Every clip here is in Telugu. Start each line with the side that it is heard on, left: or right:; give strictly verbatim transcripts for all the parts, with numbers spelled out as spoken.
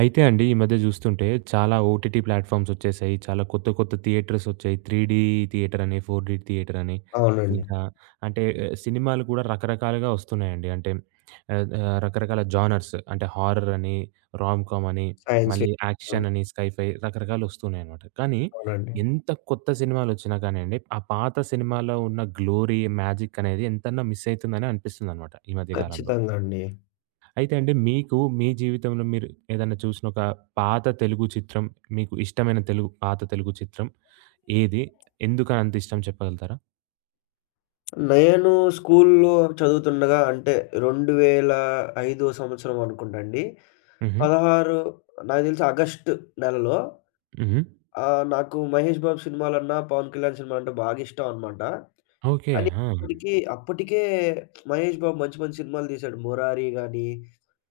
right: అయితే అండి ఈ మధ్య చూస్తుంటే చాలా ఓటీటీ ప్లాట్‌ఫార్మ్స్ వచ్చేసాయి. చాలా కొత్త కొత్త థియేటర్స్ వచ్చాయి. 3డీ థియేటర్ అని, 4డీ థియేటర్ అని
left: అవునండి.
right: ఇంకా అంటే ఆ, సినిమాలు కూడా రకరకాలుగా వస్తున్నాయండి. అంటే ఆహ్, ఆహ్, రకరకాల జానర్స్ అంటే హారర్ అని, రామ్‌కామ్ అని,
left: సైన్స్
right: మళ్ళీ
left: ఫిక్ అవును.
right: యాక్షన్ అని, స్కైఫై రకరకాలు వస్తున్నాయన్నమాట. కానీ
left: అవునండి.
right: ఎంత కొత్త సినిమాలు వచ్చినా కానియండి, ఆ పాత సినిమాలో ఉన్న గ్లోరీ, మ్యాజిక్ అనేది ఎంతన్నా మిస్ అయితుందని అనిపిస్తుందన్నమాట ఈ మధ్య కాలంలో.
left: ఖచ్చితంగా అండి.
right: అయితే అండి మీకు మీ జీవితంలో మీరు ఏదన్నా చూసిన ఒక పాత తెలుగు చిత్రం, మీకు ఇష్టమైన తెలుగు పాత తెలుగు చిత్రం ఏది? ఎందుకని అంత ఇష్టం చెప్పగలుగుతారా?
left: నేను స్కూలులో చదువుతుండగా అంటే రెండువేల ఐదు సంవత్సరం అనుకుంటా అండి.
right: హుహు.
left: పదహారు నాకు తెలిసి ఆగస్టు నెలలో
right: హుహు.
left: ఆహ్, నాకు 'మహేష్ బాబు' సినిమాలన్నా, 'పవన్ కళ్యాణ్' సినిమా అంటే బాగా ఇష్టం అనమాట.
right: ఓకే.
left: కానీ
right: ఆ!
left: అప్పటికి అప్పటికే 'మహేష్ బాబు' మంచి మంచి సినిమాలు తీశాడు. 'మురారి' గాని,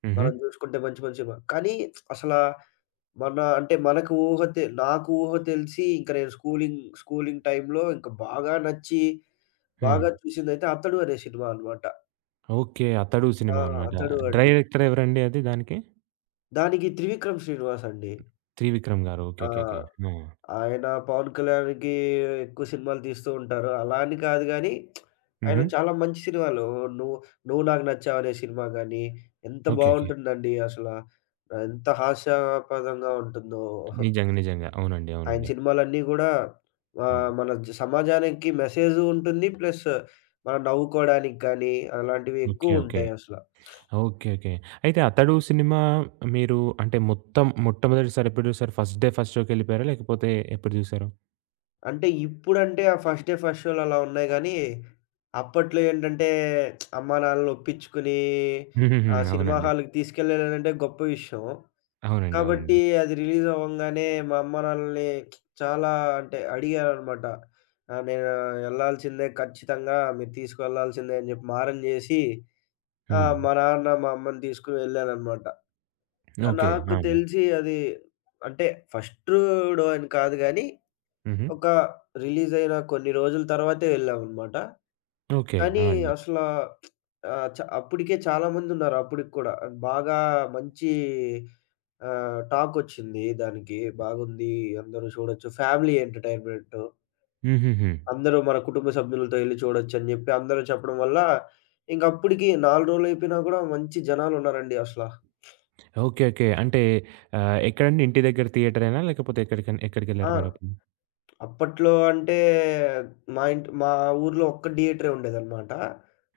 right: హుహు.
left: మనం చూసుకుంటే మంచి మంచి సినిమా. కానీ అసలా మన అంటే మనకు ఊహ తె నాకు ఊహ తెలిసి ఇంక నేను స్కూలింగ్, స్కూలింగ్ టైమ్‌లో ఇంక బాగా నచ్చి,
right: హ్మ్.
left: బాగా చూసిందైతే 'అతడు' అనే సినిమా అనమాట.
right: ఓకే. 'అతడు'
left: ఆ!
right: సినిమా అనమాట.
left: 'అతడు' అండి.
right: డైరెక్టర్ ఎవరండి అది దానికి?
left: దానికి త్రివిక్రమ్ శ్రీనివాస్ అండి.
right: 'త్రివిక్రమ్' గారు.
left: ఆ!
right: ఓకేకేకే. ఆ!
left: ఆయన 'పవన్ కళ్యాణ్‌కి' ఎక్కువ సినిమాలు తీస్తూ ఉంటారు. అలా అని కాదు గానీ, ఆయన
right: హుహు.
left: చాలా మంచి సినిమాలు. 'నువ్వు నువ్వు నాకు నచ్చావు' అనే సినిమా గానీ, ఎంత
right: ఓకేకే.
left: బావుంటుందండి అసల. ఎంత హాస్యాస్పదంగా ఉంటుందో.
right: నిజంగా. నిజంగా. అవునండి.
left: ఆయన
right: అవునండి.
left: సినిమాలన్నీ గూడా
right: హ్మ్.
left: ఆహ్, మన జ సమాజానికి మెసేజు ఉంటుంది. ప్లస్ మనం నవ్వుకోవడానికి కానీ, అలాంటివి
right: ఓకే. ఓకే.
left: ఎక్కువుంటాయి అసల.
right: ఓకే. ఓకే. అయితే 'అతడు' సినిమా మీరు అంటే మొత్తం మొట్టమొదటిసారి ఎప్పుడు చూసారు? ఫస్ట్ డే ఫస్ట్ షోకెళ్ళిపోయారా? లేకపోతే ఎప్పుడు చూసారు?
left: అంటే ఇప్పుడంటే ఆ ఫస్ట్ డే, ఫస్ట్ షోలు అలా ఉన్నాయి గానీ, అప్పట్లో ఏంటంటే అమ్మా నాన్నలని ఒప్పించుకొని
right: హుహుహు.
left: ఆ సినిమా
right: అవునండి.
left: హాల్‌కి తీసుకెళ్ళాలంటే గొప్ప విషయం.
right: అవునండి. అవునండి.
left: కాబట్టి అది రిలీజ్ అవ్వంగానే మా అమ్మ నాన్నల్ని చాలా అంటే అడిగాననమాట. ఆహ్, "నేను ఎళ్ళాల్సిందే ఖచ్చితంగా మీరు తీసుకెళ్లాల్సిందే" అని జెప్పి మారం జేసి ఆ!
right: హ్మ్.
left: మా నాన్న, మా అమ్మని తీసుకొని వెళ్ళాననమాట.
right: ఓకే.
left: నాకు
right: ఆ! అండి.
left: తెలిసి అది అంటే ఫస్ట్ డో అని కాదు గానీ,
right: హుహు.
left: ఒక రిలీజ్ అయిన కొన్ని రోజుల తర్వాతే వెళ్ళామనమాట.
right: ఓకే.
left: కానీ
right: ఆ! అండి.
left: అసల ఆహ్, చ అప్పటికే చాలా మందున్నారు అప్పటికి కూడా. బాగా మంచి ఆహ్, టాకొచ్చింది దానికి. బాగుంది అందరూ చూడొచ్చు. Family entertainment.
right: హుహుహు.
left: అందరూ మన కుటుంబ సభ్యులతో ఎళ్లి చూడొచ్చని జెప్పి అందరూ చెప్పడం వల్ల ఇంకప్పటికి నాలుగు రోజులయిపోయినా గూడా మంచి జనాలున్నారండి అసల.
right: ఓకే. ఓకే. అంటే ఆహ్, ఎక్కడండి? ఇంటి దగ్గర థియేటరేనా? లేకపోతే ఎక్కడికన్
left: ఆ!
right: ఎక్కడికెళ్లారు మీరప్పుడు?
left: అప్పట్లో అంటే మా ఇంటి మా ఊర్లో ఒక్క థియేటరే ఉండేదనమాట.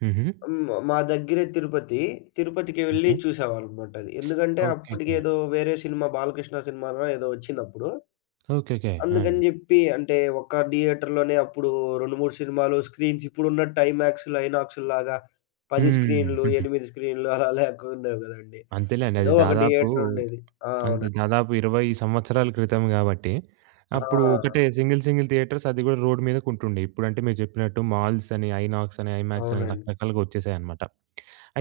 right: హుహు.
left: హ్మ్. మా దగ్గరే తిరుపతి. తిరుపతికి వెళ్లి
right: ఓకే.
left: చూసేవాళ్ళమనమాట అది. ఎందుకంటే
right: ఓకే. ఓకే.
left: అప్పటికేదో వేరే సినిమా 'బాలకృష్ణ' సినిమానో ఏదో వచ్చిందప్పుడు.
right: ఓకే. ఓకే. ఆ!
left: అందుకని
right: అండి.
left: జెప్పి అంటే ఒక్క థియేటర్‌లోనే అప్పుడు రెండు, మూడు సినిమాలు స్క్రీన్స్ ఇప్పుడున్నట్టు ఐమాక్స్‌లు, ఐనాక్స్‌ల్లాగా పది
right: హ్మ్.
left: స్క్రీన్‌లు,
right: హుహు.
left: ఎనిమిది స్క్రీన్‌లు అలా లేకుండేవి గదండీ.
right: అంతేలేండి. అది
left: ఏదో ఒక
right: దాదాపు
left: థియేటర్ ఉండేది. ఆ!
right: అంతే.
left: అవునండి.
right: దాదాపు ఇరవై సంవత్సరాల క్రితం గాబట్టి,
left: ఆ!
right: అప్పుడు ఒకటే సింగిల్, సింగిల్ థియేటర్స్ అది గూడా రోడ్ మీదకుంటుండే. ఇప్పుడంటే మీరు చెప్పినట్టు మాల్స్ అని, ఐనాక్స్ అని, ఐమాక్స్ అని
left: అవునండి.
right: రకరకాలుగా వచ్చేసాయన్నమాట.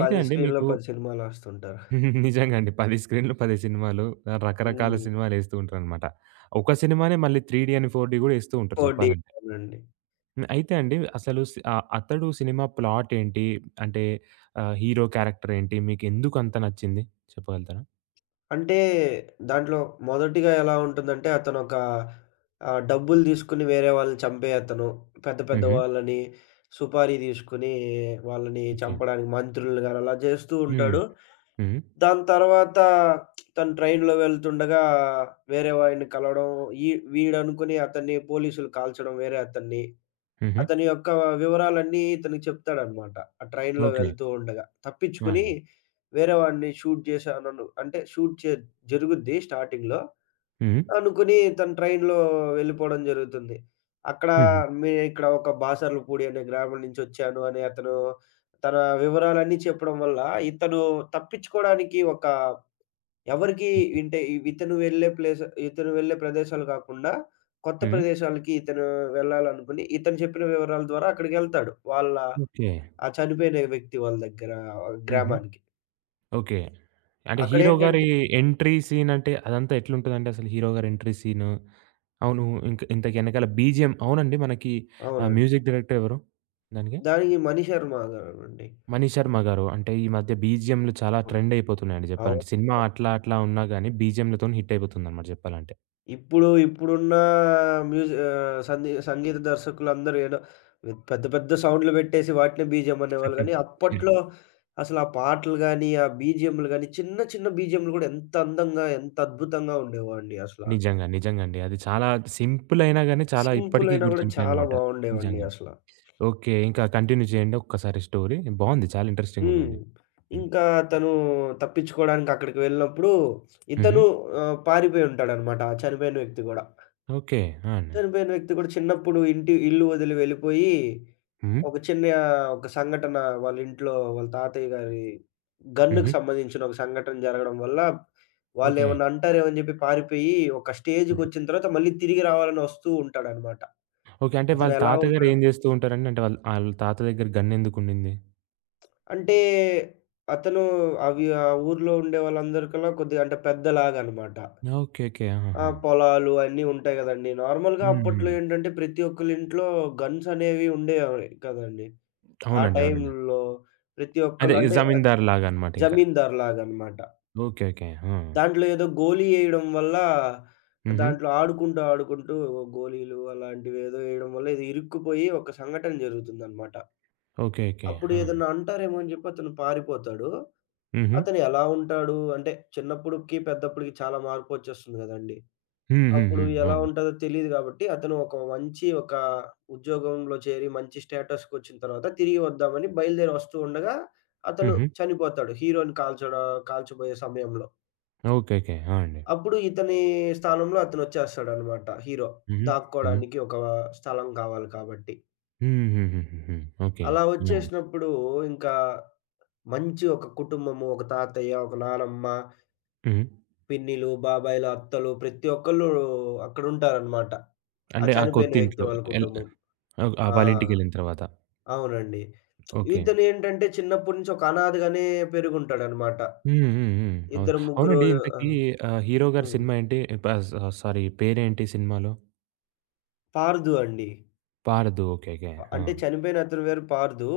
right: అయితే అండి
left: స్క్రీన్‌లో
right: మీకు
left: పది సినిమాలేస్తుంటారు.
right: నిజంగా అండి. పది స్క్రీన్‌లు పది సినిమాలు ఆహ్, రకరకాల
left: హ్మ్.
right: సినిమాలేస్తూ ఉంటారనమాట. ఒక సినిమానే మళ్ళీ త్రీ డీ అని ఫోర్ డీ గూడా ఎస్తూ ఉంటారు
left: ఫోర్ డేస్
right: చెప్పాలంటే.
left: అవునండి.
right: హ్మ్. అయితే అండి అసలు సి ఆహ్, అతడు సినిమా ప్లాట్ ఏంటి? అంటే ఆహ్, హీరో క్యారెక్టర్ ఏంటి? మీకెందుకంత నచ్చింది? చెప్పగలుగుతారా?
left: అంటే దాంట్లో మొదటిగా ఎలా ఉంటుందంటే అతనొక ఆహ్, డబ్బులు తీసుకొని వేరే వాళ్ళని చంపే అతను. పెద్ద పెద్ద
right: హుహు.
left: వాళ్ళని సుపారీ తీసుకొని వాళ్ళని
right: ఓకే.
left: చంపడానికి మంత్రుల్ని గాని అలా చేస్తూ
right: హ్మ్.
left: ఉంటాడు.
right: హ్మ్.
left: దాని తర్వాత తను ట్రైన్‌లో వెళ్తుండగా వేరే వాడిని కలవడం ఈ వీడనుకుని అతన్ని పోలీసులు కాల్చడం వేరే అతన్ని.
right: హుహు.
left: అతని యొక్క వివరాలన్నీ ఇతనికి చెప్తాడనమాట. ఆ ట్రైన్‌లో
right: ఓకే.
left: వెళ్తూ ఉండగా.
right: ఆ!
left: తప్పించుకుని
right: అండి.
left: వేరే వాడిని షూట్ చేశానను అంటే షూట్ చే జరుగుద్ది స్టార్టింగ్‌లో.
right: హుహు.
left: అనుకుని తను ట్రైన్‌లో వెళ్ళిపోవడం జరుగుతుంది. అక్కడ
right: హుహు.
left: మేము ఇక్కడ ఒక బాసర్లపూడి అనే గ్రామం నుంచొచ్చాను అని అతను తన వివరాలన్నీ చెప్పడం వల్ల ఇతను తప్పించుకోవడానికి ఒక ఎవరికీ
right: ఓకే.
left: ఇంటే ఇతను వెళ్ళే ప్లేస్ ఇతను వెళ్ళే ప్రదేశాలు కాకుండా, కొత్త
right: హ్మ్.
left: ప్రదేశాలకి ఇతను వెళ్ళాలనుకుని, ఇతను చెప్పిన వివరాల ద్వారా అక్కడికెళ్తాడు. వాళ్ళ
right: ఓకే.
left: ఆ చనిపోయిన వ్యక్తి వాళ్ళ దగ్గర
right: హుహు.
left: గ్రామానికి.
right: ఓకే. అంటే హీరో గారి
left: అక్కడేంటంటే
right: ఎంట్రీ సీన్ అంటే అదంతా ఎట్లుంటదండి అసలు హీరో గారి ఎంట్రీ సీను? అవును. ఇంక ఇంతకి ఎనకాల బీజీఎం అవునండి మనకి ఆహ్,
left: అవునండి.
right: మ్యూజిక్ డైరెక్టర్ ఎవరు దానికి?
left: దానికి మణిశర్మ గారండి.
right: మనీష్ శర్మ గారు. అంటే ఈ మధ్య బీజీఎంలు చాలా
left: అవునండి.
right: ట్రెండ్ అయిపోతున్నాయండి
left: అవును.
right: చెప్పాలంటే. సినిమా అట్లా అట్లా ఉన్నా గాని బీజీఎంలతోని హిట్ అయిపోతుందన్నమాట చెప్పాలంటే.
left: ఇప్పుడు ఇప్పుడున్న మ్యూజి ఆహ్, సంగీ సంగీత దర్శకులందరూ ఏదో పెద్ద పెద్ద సౌండ్‌లు పెట్టేసి వాటినే బీజీఎం అనేవాళ్ళు గానీ, అప్పట్లో అసలు ఆ పాటలు గానీ, ఆ బీజీఎంలు గానీ, చిన్న చిన్న బీజీఎంలు గూడా ఎంత అందంగా, ఎంత అద్భుతంగా ఉండేవండి అసల.
right: నిజంగా. నిజంగా అండి. అది చాలా సింపుల్ అయినా గాని చాలా
left: సింపుల్
right: ఇప్పటికి
left: అయినా గూడా చాలా
right: గుర్తుండిపోయాయన్నమాట.
left: బావుండేవండి
right: నిజంగా.
left: అసల.
right: ఓకే. ఇంకా కంటిన్యూ చేయండి ఒక్కసారి స్టోరీ. బావుంది. చాలా
left: హ్మ్.
right: ఇంట్రెస్టింగుందండి. హ్మ్.
left: ఇంకా తను తప్పించుకోవడానికి అక్కడికి వెళ్ళినప్పుడు
right: హుహు.
left: ఇతను ఆహ్, పారిపోయి ఉంటాడనమాట. ఆ చనిపోయిన వ్యక్తి గూడా.
right: ఓకే. ఆ! అండి.
left: చనిపోయిన వ్యక్తి కూడా చిన్నప్పుడు ఇంటి ఇల్లు వదిలి వెళ్ళిపోయి,
right: హ్మ్.
left: ఒక చిన్న ఒక సంఘటన వాళ్ళ ఇంట్లో వాళ్ళ తాతయ్య గారి
right: హుహు.
left: గన్‌కి సంబంధించిన ఒక సంఘటన జరగడం వల్ల,
right: ఓకే.
left: వాళ్ళేమన్నా అంటారేమో అని జెప్పి పారిపోయి, ఒక
right: హుహు.
left: స్టేజ్‌కొచ్చిన తర్వాత మళ్ళీ తిరిగి రావాలని వస్తూ ఉంటాడనమాట.
right: ఓకే. అంటే వాళ్ళ
left: అతనెలా
right: తాతగారు
left: ఉంటాడు
right: ఏం జేస్తూ ఉంటారండి? అంటే వాళ్ళ ఆళ్ళ తాత దగ్గర గన్నెందుకుండింది?
left: అంటే, అతను అవి ఆ ఊర్లో ఉండే వాళ్ళందరికన్నా కొద్దిగా అంటే పెద్దలాగనమాట.
right: ఓకే. ఓకే.
left: ఆ!
right: ఆహాహా!
left: పొలాలు అన్నీ ఉంటాయి గదండీ. నార్మల్‌గా అప్పట్లో
right: హుహు.
left: ఏంటంటే, ప్రతి ఒక్కళ్ళ ఇంట్లో గన్స్ అనేవి ఉండేవి కదండీ. ఆ
right: అవునండి. అవునండి.
left: టైంలో ప్రతి
right: అదే
left: ఒక్కళ్ళు అంటే ఆహ్,
right: జమీందారు లాగా అన్నమాట ఇంకా.
left: జమీందారులాగనమాట.
right: ఓకే. ఓకే. ఆ!
left: దాంట్లో ఏదో గోలీ ఎయడం వల్ల
right: హుహు.
left: దాంట్లో ఆడుకుంటూ, ఆడుకుంటూ గోలీలు అలాంటివేదో ఎయడం వల్ల ఏదో ఇరుక్కుపోయి ఒక సంఘటన జరుగుతుందనమాట.
right: ఓకే. ఓకే.
left: అప్పుడు
right: ఆ!
left: ఏదన్నా అంటారేమో అని జెప్పి అతను పారిపోతాడు.
right: హుహు.
left: అతను ఎలా ఉంటాడు? అంటే చిన్నప్పుడుకి, పెద్దప్పటికి చాలా మార్పొచ్చేస్తుంది గదండీ! అప్పుడు
right: హుహుహు.
left: ఎలా
right: అవునండి.
left: ఉంటదో తెలీదు గాబట్టి, అతను ఒక మంచి ఒక ఉద్యోగంలో చేరి, మంచి స్టేటస్‌కొచ్చిన తర్వాత తిరిగి వద్దామని బయలుదేరి వస్తూ ఉండగా, అతను
right: హుహు.
left: చనిపోతాడు. హీరోని కాల్చడ కాల్చబోయే సమయంలో.
right: ఓకే. ఓకే. ఆ! అండి.
left: అప్పుడు ఇతని స్థానంలో అతనొచ్చేస్తాడనమాట హీరో.
right: హుహు. హ్మ్.
left: దాక్కోడానికి ఒక స్థలం కావాలి కాబట్టి.
right: హుహుహుహుహు. ఓకే.
left: అలా అవును.
right: హ్మ్. అండి.
left: వచ్చేసినప్పుడు ఇంకా మంచి ఒక కుటుంబము, ఒక తాతయ్య, ఒక నానమ్మ,
right: హుహు.
left: పిన్నిలు, బాబాయిలు, అత్తలు ప్రతి ఒక్కళ్ళు అక్కడుంటారనమాట. ఆ
right: అంటే ఆ
left: చనిపోయిన వ్యక్తి
right: కొత్తింట్లో
left: వాళ్ళ
right: ఎల్
left: కుటుంబం.
right: ఓహ్! ఆ!
left: ఆ!
right: వాళ్ళ ఇంటికెళ్ళిన తర్వాత.
left: అవునండి.
right: ఓకే.
left: ఇతనేంటంటే చిన్నప్పటి నుంచి ఒక అనాథగానే పెరిగుంటాడనమాట.
right: హ్మ్. హ్మ్. హ్మ్. అవును.
left: ఇద్దరు ముగ్గురు
right: అవునండి. ఇంతకీ
left: ఆహ్,
right: ఆహ్, హీరో గారి
left: హ్మ్.
right: సినిమా ఏంటి? ప స సారీ, పేరేంటి సినిమాలో?
left: పార్దు అండి.
right: 'పారధు.' ఓకే. ఓకే. ఆ!
left: అంటే చనిపోయిన అతని పేరు పార్దు.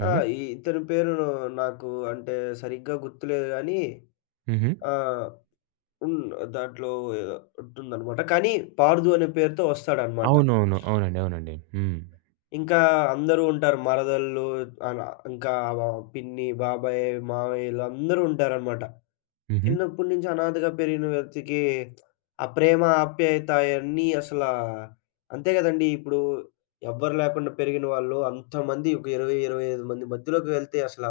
right: హ్మ్.
left: ఆహ్, ఈ ఇతని పేరు నాకు అంటే సరిగ్గా గుర్తులేదు గానీ
right: హుహు.
left: ఆ! ఉన్ దాంట్లో ఉంటుందనమాట. కానీ పార్దు అనే పేరుతో వస్తాడనమాట.
right: అవునవును. అవునండి. అవునండి. హ్మ్.
left: ఇంకా అందరూ ఉంటారు. మరదళ్ళు అలా ఇంకా ఆ పిన్ని, బాబాయ్, మావయ్య ఈళ్ళందరూ ఉంటారనమాట.
right: హుహు.
left: చిన్నప్పటి నుంచి అనాథగా పెరిగిన వ్యక్తికి ఆ ప్రేమ, ఆప్యాయత అయన్నీ అసలా అంతే గదండీ! ఇప్పుడు ఎవ్వరు లేకుండా పెరిగిన వాళ్ళు అంతమంది ఒక ఇరవై, ఇరవై ఐదు మంది మధ్యలోకి వెళ్తే అసల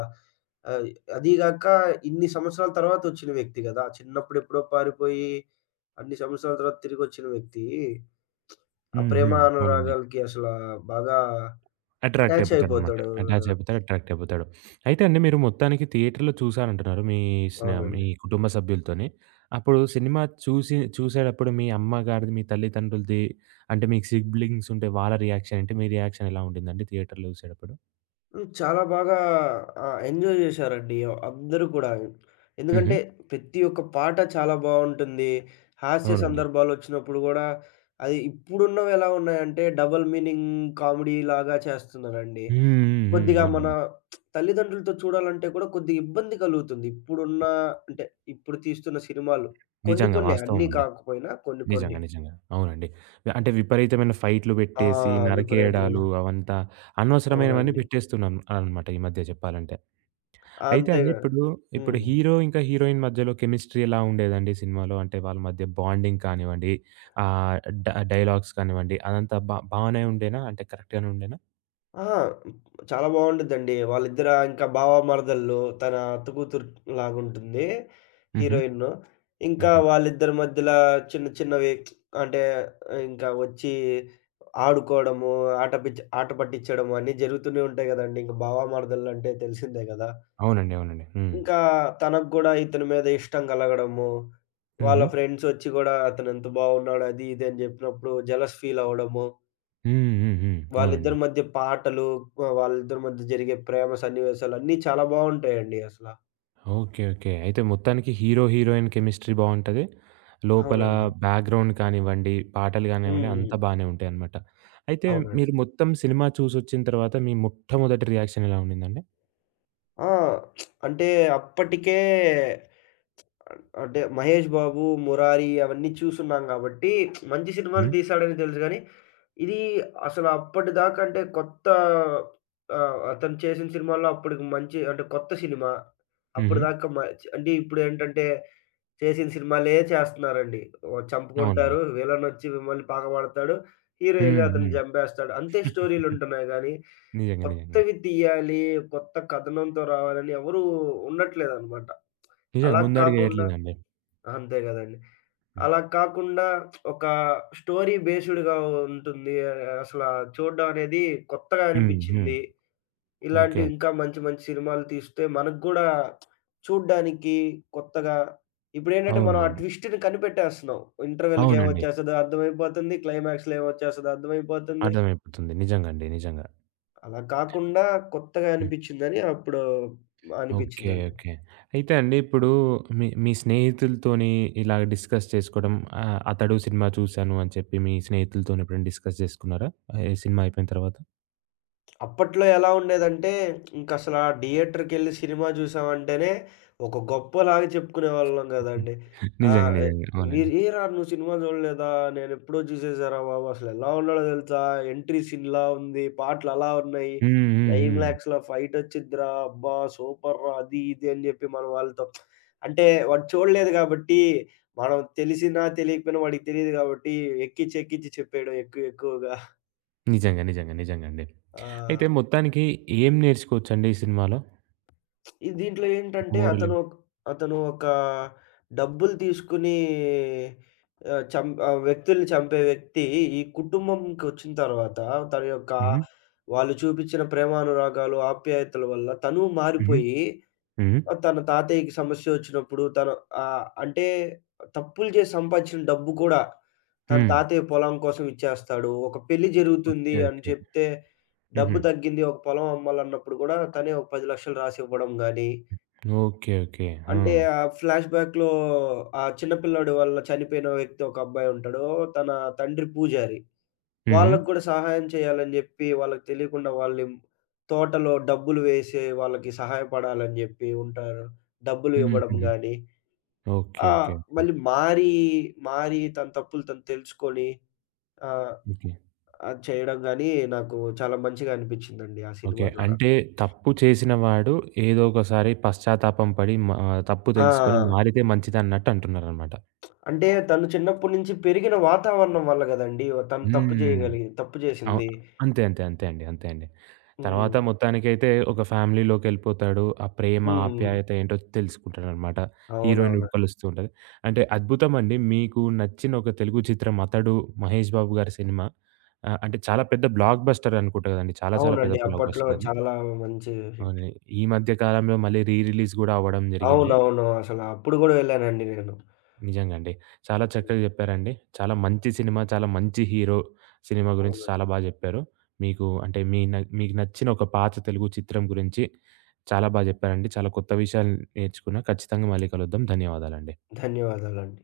left: ఆహ్, అదీ గాక ఇన్ని సంవత్సరాల తర్వాత వచ్చిన వ్యక్తి గదా! చిన్నప్పుడెప్పుడో పారిపోయి అన్ని సంవత్సరాల తర్వాత తిరిగొచ్చిన వ్యక్తి ఆ
right: హ్మ్.
left: ప్రేమ,
right: హ్మ్. అవునండి.
left: అనురాగాలకి అసలా బాగా
right: అట్రాక్ట్
left: అటాచ్
right: అయిపోతాడనమాట.
left: అయిపోతాడు
right: అటాచ్
left: గదా!
right: అయిపోతాడు. అట్రాక్ట్ అయిపోతాడు. అయితే అండి మీరు మొత్తానికి థియేటర్‌లో చూసారంటున్నారు. మీ స్నే మీ
left: అవునండి.
right: కుటుంబ సభ్యులతోని. అప్పుడు సినిమా చూసి చూసేటప్పుడు మీ అమ్మగారిది, మీ తల్లిదండ్రులది అంటే మీకు సిబ్లింగ్స్ ఉంటే వాళ్ళ రియాక్షన్ ఏంటి? మీ రియాక్షన్ ఎలా ఉండిందండి థియేటర్‌లో చూసేటప్పుడు?
left: హ్మ్. చాలా బాగా ఆహ్, ఎంజాయ్ జేశారండి అందరూ కూడా.
right: హుహు.
left: ఎందుకంటే ప్రతి ఒక్క పాట చాలా బావుంటుంది. హాస్య
right: అవునండి.
left: సందర్భాలొచ్చినప్పుడు గూడా అది ఇప్పుడున్నవి ఎలా ఉన్నాయంటే డబుల్ మీనింగ్ కామెడీ లాగా చేస్తున్నారండి.
right: హ్మ్. హ్మ్. హ్మ్.
left: కొద్దిగా మన
right: అవునండి.
left: తల్లిదండ్రులతో చూడాలంటే కూడా కొద్దిగా ఇబ్బంది కలుగుతుంది. ఇప్పుడున్న అంటే ఇప్పుడు తీస్తున్న సినిమాలు. కొన్ని
right: నిజంగా
left: కొన్నే
right: వాస్తవం
left: అన్నీ
right: అండి.
left: కాకపోయినా కొన్ని
right: నిజంగా.
left: కొన్ని.
right: నిజంగా. అవునండి. అంటే విపరీతమైన ఫైట్‌లు
left: ఆ!
right: పెట్టేసి,
left: విపరీతమైన
right: నరికేయడాలు అవంతా అనవసరమైనవన్నీ
left: అవునండి.
right: పెట్టేస్తున్నాం అనమాట ఈ మధ్య చెప్పాలంటే. అయితే అండి
left: అంతేగా
right: ఇప్పుడు, ఇప్పుడు
left: హ్మ్.
right: హీరో ఇంకా హీరోయిన్ మధ్యలో కెమిస్ట్రీ ఎలా ఉండేదండి సినిమాలో? అంటే వాళ్ళ మధ్య బాండింగ్ కానివ్వండి, ఆహ్, డ డైలాగ్స్ కానివ్వండి అదంతా బా బానే ఉండేనా? అంటే కరెక్ట్‌గానే ఉండేనా?
left: ఆ! చాలా బావుండిద్దండి. వాళ్ళిద్దర ఇంకా బావ మరదళ్ళు. తన అత్త కూతురు లాగుంటుంది
right: హుహు.
left: హీరోయిన్ను. ఇంకా
right: ఓకే.
left: వాళ్ళిద్దరి మధ్యల చిన్న చిన్నవి అంటే ఇంకా వచ్చి ఆడుకోవడము, ఆట పిచ్ ఆట పట్టించడము అన్నీ జరుగుతూనే ఉంటాయి గదండీ! ఇంక బావ మరదళ్ళంటే తెలిసిందే గదా!
right: అవునండి. అవునండి. హ్మ్.
left: ఇంకా తనకు గూడా ఇతని మీద ఇష్టం గలగడము, వాళ్ళ
right: హుహు.
left: ఫ్రెండ్స్ వచ్చి గూడా అతనెంత బావున్నాడు అది ఇది అని జెప్పినప్పుడు జెలస్ ఫీల్ అవ్వడము.
right: హ్మ్. హ్మ్. హ్మ్. అవునండి.
left: వాళ్ళిద్దరి మధ్య పాటలు, ఆహ్, వాళ్ళిద్దరి మధ్య జరిగే ప్రేమ సన్నివేశాలు అన్నీ చాలా బావుంటాయండి అసల.
right: ఓకే. ఓకే. అయితే మొత్తానికి హీరో, హీరోయిన్ కెమిస్ట్రీ బావుంటది. లోపల
left: అవునండి.
right: బ్యాక్‌గ్రౌండ్ కానివ్వండి, పాటలు కానివ్వండి
left: హ్మ్.
right: అంతా బానే ఉంటాయన్నమాట. అయితే
left: అవునండి.
right: మీరు మొత్తం సినిమా చూసొచ్చిన తర్వాత మీ మొట్టమొదటి రియాక్షన్ ఎలా ఉండిందండి?
left: ఆ! అంటే అప్పటికే అన్ అంటే 'మహేష్ బాబు', 'మురారి' అవన్నీ చూసున్నాం గాబట్టి మంచి సినిమాలు
right: హ్మ్.
left: తీశాడని తెలుసు గానీ, ఇది అసలు అప్పటిదాకా అంటే కొత్త ఆహ్, అతను చేసిన సినిమాల్లో అప్పటికి మంచి అంటే కొత్త సినిమా.
right: హుహు.
left: అప్పటిదాకా మ అంటే ఇప్పుడేంటంటే చేసిన సినిమాలే చేస్తున్నారండి. ఓ
right: అవునండి.
left: చంపుకుంటారు, విలనొచ్చి మిమ్మల్ని పగబడతాడు, హీరో ఎళ్లి
right: హ్మ్.
left: అతన్ని
right: హ్మ్.
left: చంపేస్తాడు. అంతే స్టోరీలుంటున్నాయి గానీ,
right: నిజంగా. నిజంగా.
left: కొత్తవి తీయాలి, కొత్త కథనంతో రావాలని ఎవరూ ఉండట్లేదనమాట.
right: నిజంగా
left: అలా కాకుండా
right: ముందడుగేయట్లేదండి.
left: అంతే గదండీ.
right: హ్మ్.
left: అలా కాకుండా ఒక స్టోరీ బేస్డ్‌గా ఉంటుంది. అసల చూడ్డం అనేది కొత్తగా
right: హ్మ్. హ్మ్.
left: అనిపిచ్చింది.
right: ఓకే.
left: ఇలాంటివి ఇంకా మంచి మంచి సినిమాలు తీస్తే మనకు గూడా చూడ్డానికి కొత్తగా ఇప్పుడేంటంటే మనం ఆ
right: అవునవును.
left: ట్విస్ట్‌ని కనిపెట్టేస్తున్నాం. ఇంటర్వల్‌కి
right: అవునండి.
left: ఏమొచ్చేస్తదో అర్థమైపోతుంది. క్లైమాక్స్‌లో ఏమొచ్చేస్తదో అర్థమైపోతుంది.
right: అర్థమైపోతుంది. నిజంగండి. నిజంగా.
left: అలా కాకుండా కొత్తగా
right: హ్మ్.
left: అనిపిచ్చిందని అప్పుడు
right: ఓకే.
left: అనిపిచ్చిందండి.
right: ఓకే. అయితే అండి ఇప్పుడు మీ మీ స్నేహితులతోని ఇలా డిస్కస్ చేసుకోవడం, ఆహ్, 'అతడు' సినిమా చూసాను అని చెప్పి మీ స్నేహితులతోని ఎప్పుడైనా డిస్కస్ చేసుకున్నారా? ఈ సినిమా అయిపోయిన తర్వాత?
left: అప్పట్లో ఎలా ఉండేదంటే, ఇంకసల థియేటర్‌కెళ్ళి సినిమా చూసామంటేనే ఒక గొప్పలాగా చెప్పుకునేవాళ్ళం
right: హ్మ్.
left: గదండీ.
right: నిజంగా.
left: ఆహ్, ఎ
right: నిజంగా.
left: మీరు
right: అవునండి.
left: "ఏరా నువ్వు సినిమా చూడలేదా? నేనెప్పుడో చూసేసారా బాబు. అసలెలా ఉన్నాడో తెలుసా? ఎంట్రీ సీన్‌లా ఉంది. పాటలలా ఉన్నాయి.
right: హ్మ్. హ్మ్. హ్మ్.
left: క్లైమాక్స్‌లో ఫైట్ వచ్చిద్దిరా. అబ్బా! సూపర్‌రా" అది ఇది అని జెప్పి మన వాళ్ళతో అంటే వాడు చూడలేదు గాబట్టి, మనం తెలిసినా తెలియకపోయినా వాడికి తెలీదు గాబట్టి ఎక్కిచ్చి ఎక్కిచ్చి చెప్పేయడం ఎక్కువ ఎక్కువగా.
right: నిజంగా. నిజంగా. నిజంగండి. అయితే
left: ఆ!
right: మొత్తానికి ఏం నేర్చుకోవచ్చండి ఈ సినిమాలో?
left: ఈ దీంట్లో ఏంటంటే
right: మోరల్.
left: అతను ఒక్ అతను ఒక డబ్బులు తీసుకొని ఆహ్, చం ఆహ్, వ్యక్తుల్ని చంపే వ్యక్తి ఈ కుటుంబంకొచ్చిన తర్వాత తన యొక్క
right: హ్మ్.
left: వాళ్ళు చూపించిన ప్రేమానురాగాలు, ఆప్యాయతల వల్ల తను
right: హ్మ్.
left: మారిపోయి
right: హ్మ్.
left: ఆహ్, తన తాతయ్యకి సమస్యొచ్చినప్పుడు తను ఆహ్, అంటే తప్పులు చేసి సంపాదించిన డబ్బు కూడా తన
right: హ్మ్.
left: తాతయ్య పొలం కోసం ఇచ్చేస్తాడు. ఒక పెళ్లి జరుగుతుంది
right: ఓకే.
left: అని
right: ఓకే.
left: చెప్తే
right: హుహు.
left: డబ్బు తగ్గింది ఒక పొలం అమ్మాలన్నప్పుడు గూడా తనే ఒక పది లక్షలు రాసివ్వడం గాని
right: ఓకే. ఓకే. ఆ!
left: అంటే ఆ ఫ్లాష్ బ్యాక్‌లో ఆ చిన్న పిల్లోడు వల్ల చనిపోయిన వ్యక్తి ఒక అబ్బాయి ఉంటాడు. తన తండ్రి పూజారి.
right: హుహు.
left: వాళ్ళకి గూడా సహాయం చేయాలని జెప్పి, వాళ్ళకి తెలియకుండా వాళ్ళని తోటలో డబ్బులు వేసి వాళ్ళకి సహాయపడాలని జెప్పి ఉంటారు. డబ్బులు ఇవ్వడం
right: హుహుహు.
left: గాని,
right: ఓకే.
left: ఆ!
right: ఓకే.
left: మళ్ళీ మారి, మారి తన తప్పులు తను తెలుసుకొని ఆహ్,
right: ఓకే.
left: అది చేయడం గాని నాకు చాలా మంచిగా అనిపించిందండి ఆ
right: ఓకే.
left: సినిమా ద్వారా.
right: అంటే తప్పు చేసిన వాడు ఏదో ఒకసారి పశ్చాత్తాపం పడి మా తప్పు తెలుసుకొని
left: ఆ!
right: మారితే మంచిదన్నట్టు అంటున్నారనమాట.
left: అంటే తను చిన్నప్పటి నుంచి పెరిగిన వాతావరణం వల్ల గదండీ! తను తప్పు
right: హ్మ్.
left: చేయగలిగి తప్పు
right: అవు
left: చేసింది.
right: అంతే. అంతే. అంతే అండి. అంతే అండి. తర్వాత
left: హ్మ్.
right: మొత్తానికైతే ఒక ఫ్యామిలీలోకెళ్ళిపోతాడు. ఆ ప్రేమ,
left: హ్మ్.
right: ఆప్యాయత ఏంటో తెలుసుకుంటాడనమాట. హీరోయిన్
left: అవునవును.
right: ఉడకలొస్తూ ఉంటది. అంటే అద్భుతమండి. మీకు నచ్చిన ఒక తెలుగు చిత్రం 'అతడు', 'మహేష్ బాబు' గారి సినిమా. ఆహ్, అంటే చాలా పెద్ద బ్లాక్ బస్టర్ అనుకుంట గదండీ. చాలా చాలా పెద్ద
left: అవునండి.
right: బ్లాక్
left: అప్పట్లో
right: బస్టర్ అది.
left: చాలా మంచి హిట్.
right: అవును. ఈ మధ్య కాలంలో మళ్ళీ రీ రిలీజ్ గూడా అవ్వడం జరిగింది.
left: అవునవును. అసల అప్పుడు గూడా వెళ్ళానండి నేను.
right: నిజంగా అండి. చాలా చక్కగా చెప్పారండి. చాలా మంచి సినిమా, చాలా మంచి హీరో సినిమా గురించి చాలా
left: అవునండి.
right: బా జెప్పారు. మీకు అంటే మీ న మీకు నచ్చిన ఒక పాత తెలుగు చిత్రం గురించి చాలా బా జెప్పారండి. చాలా కొత్త విషయాలు నేర్చుకున్నా. ఖచ్చితంగా మళ్ళీ కలుద్దాం. ధన్యవాదాలండి.
left: ధన్యవాదాలండి.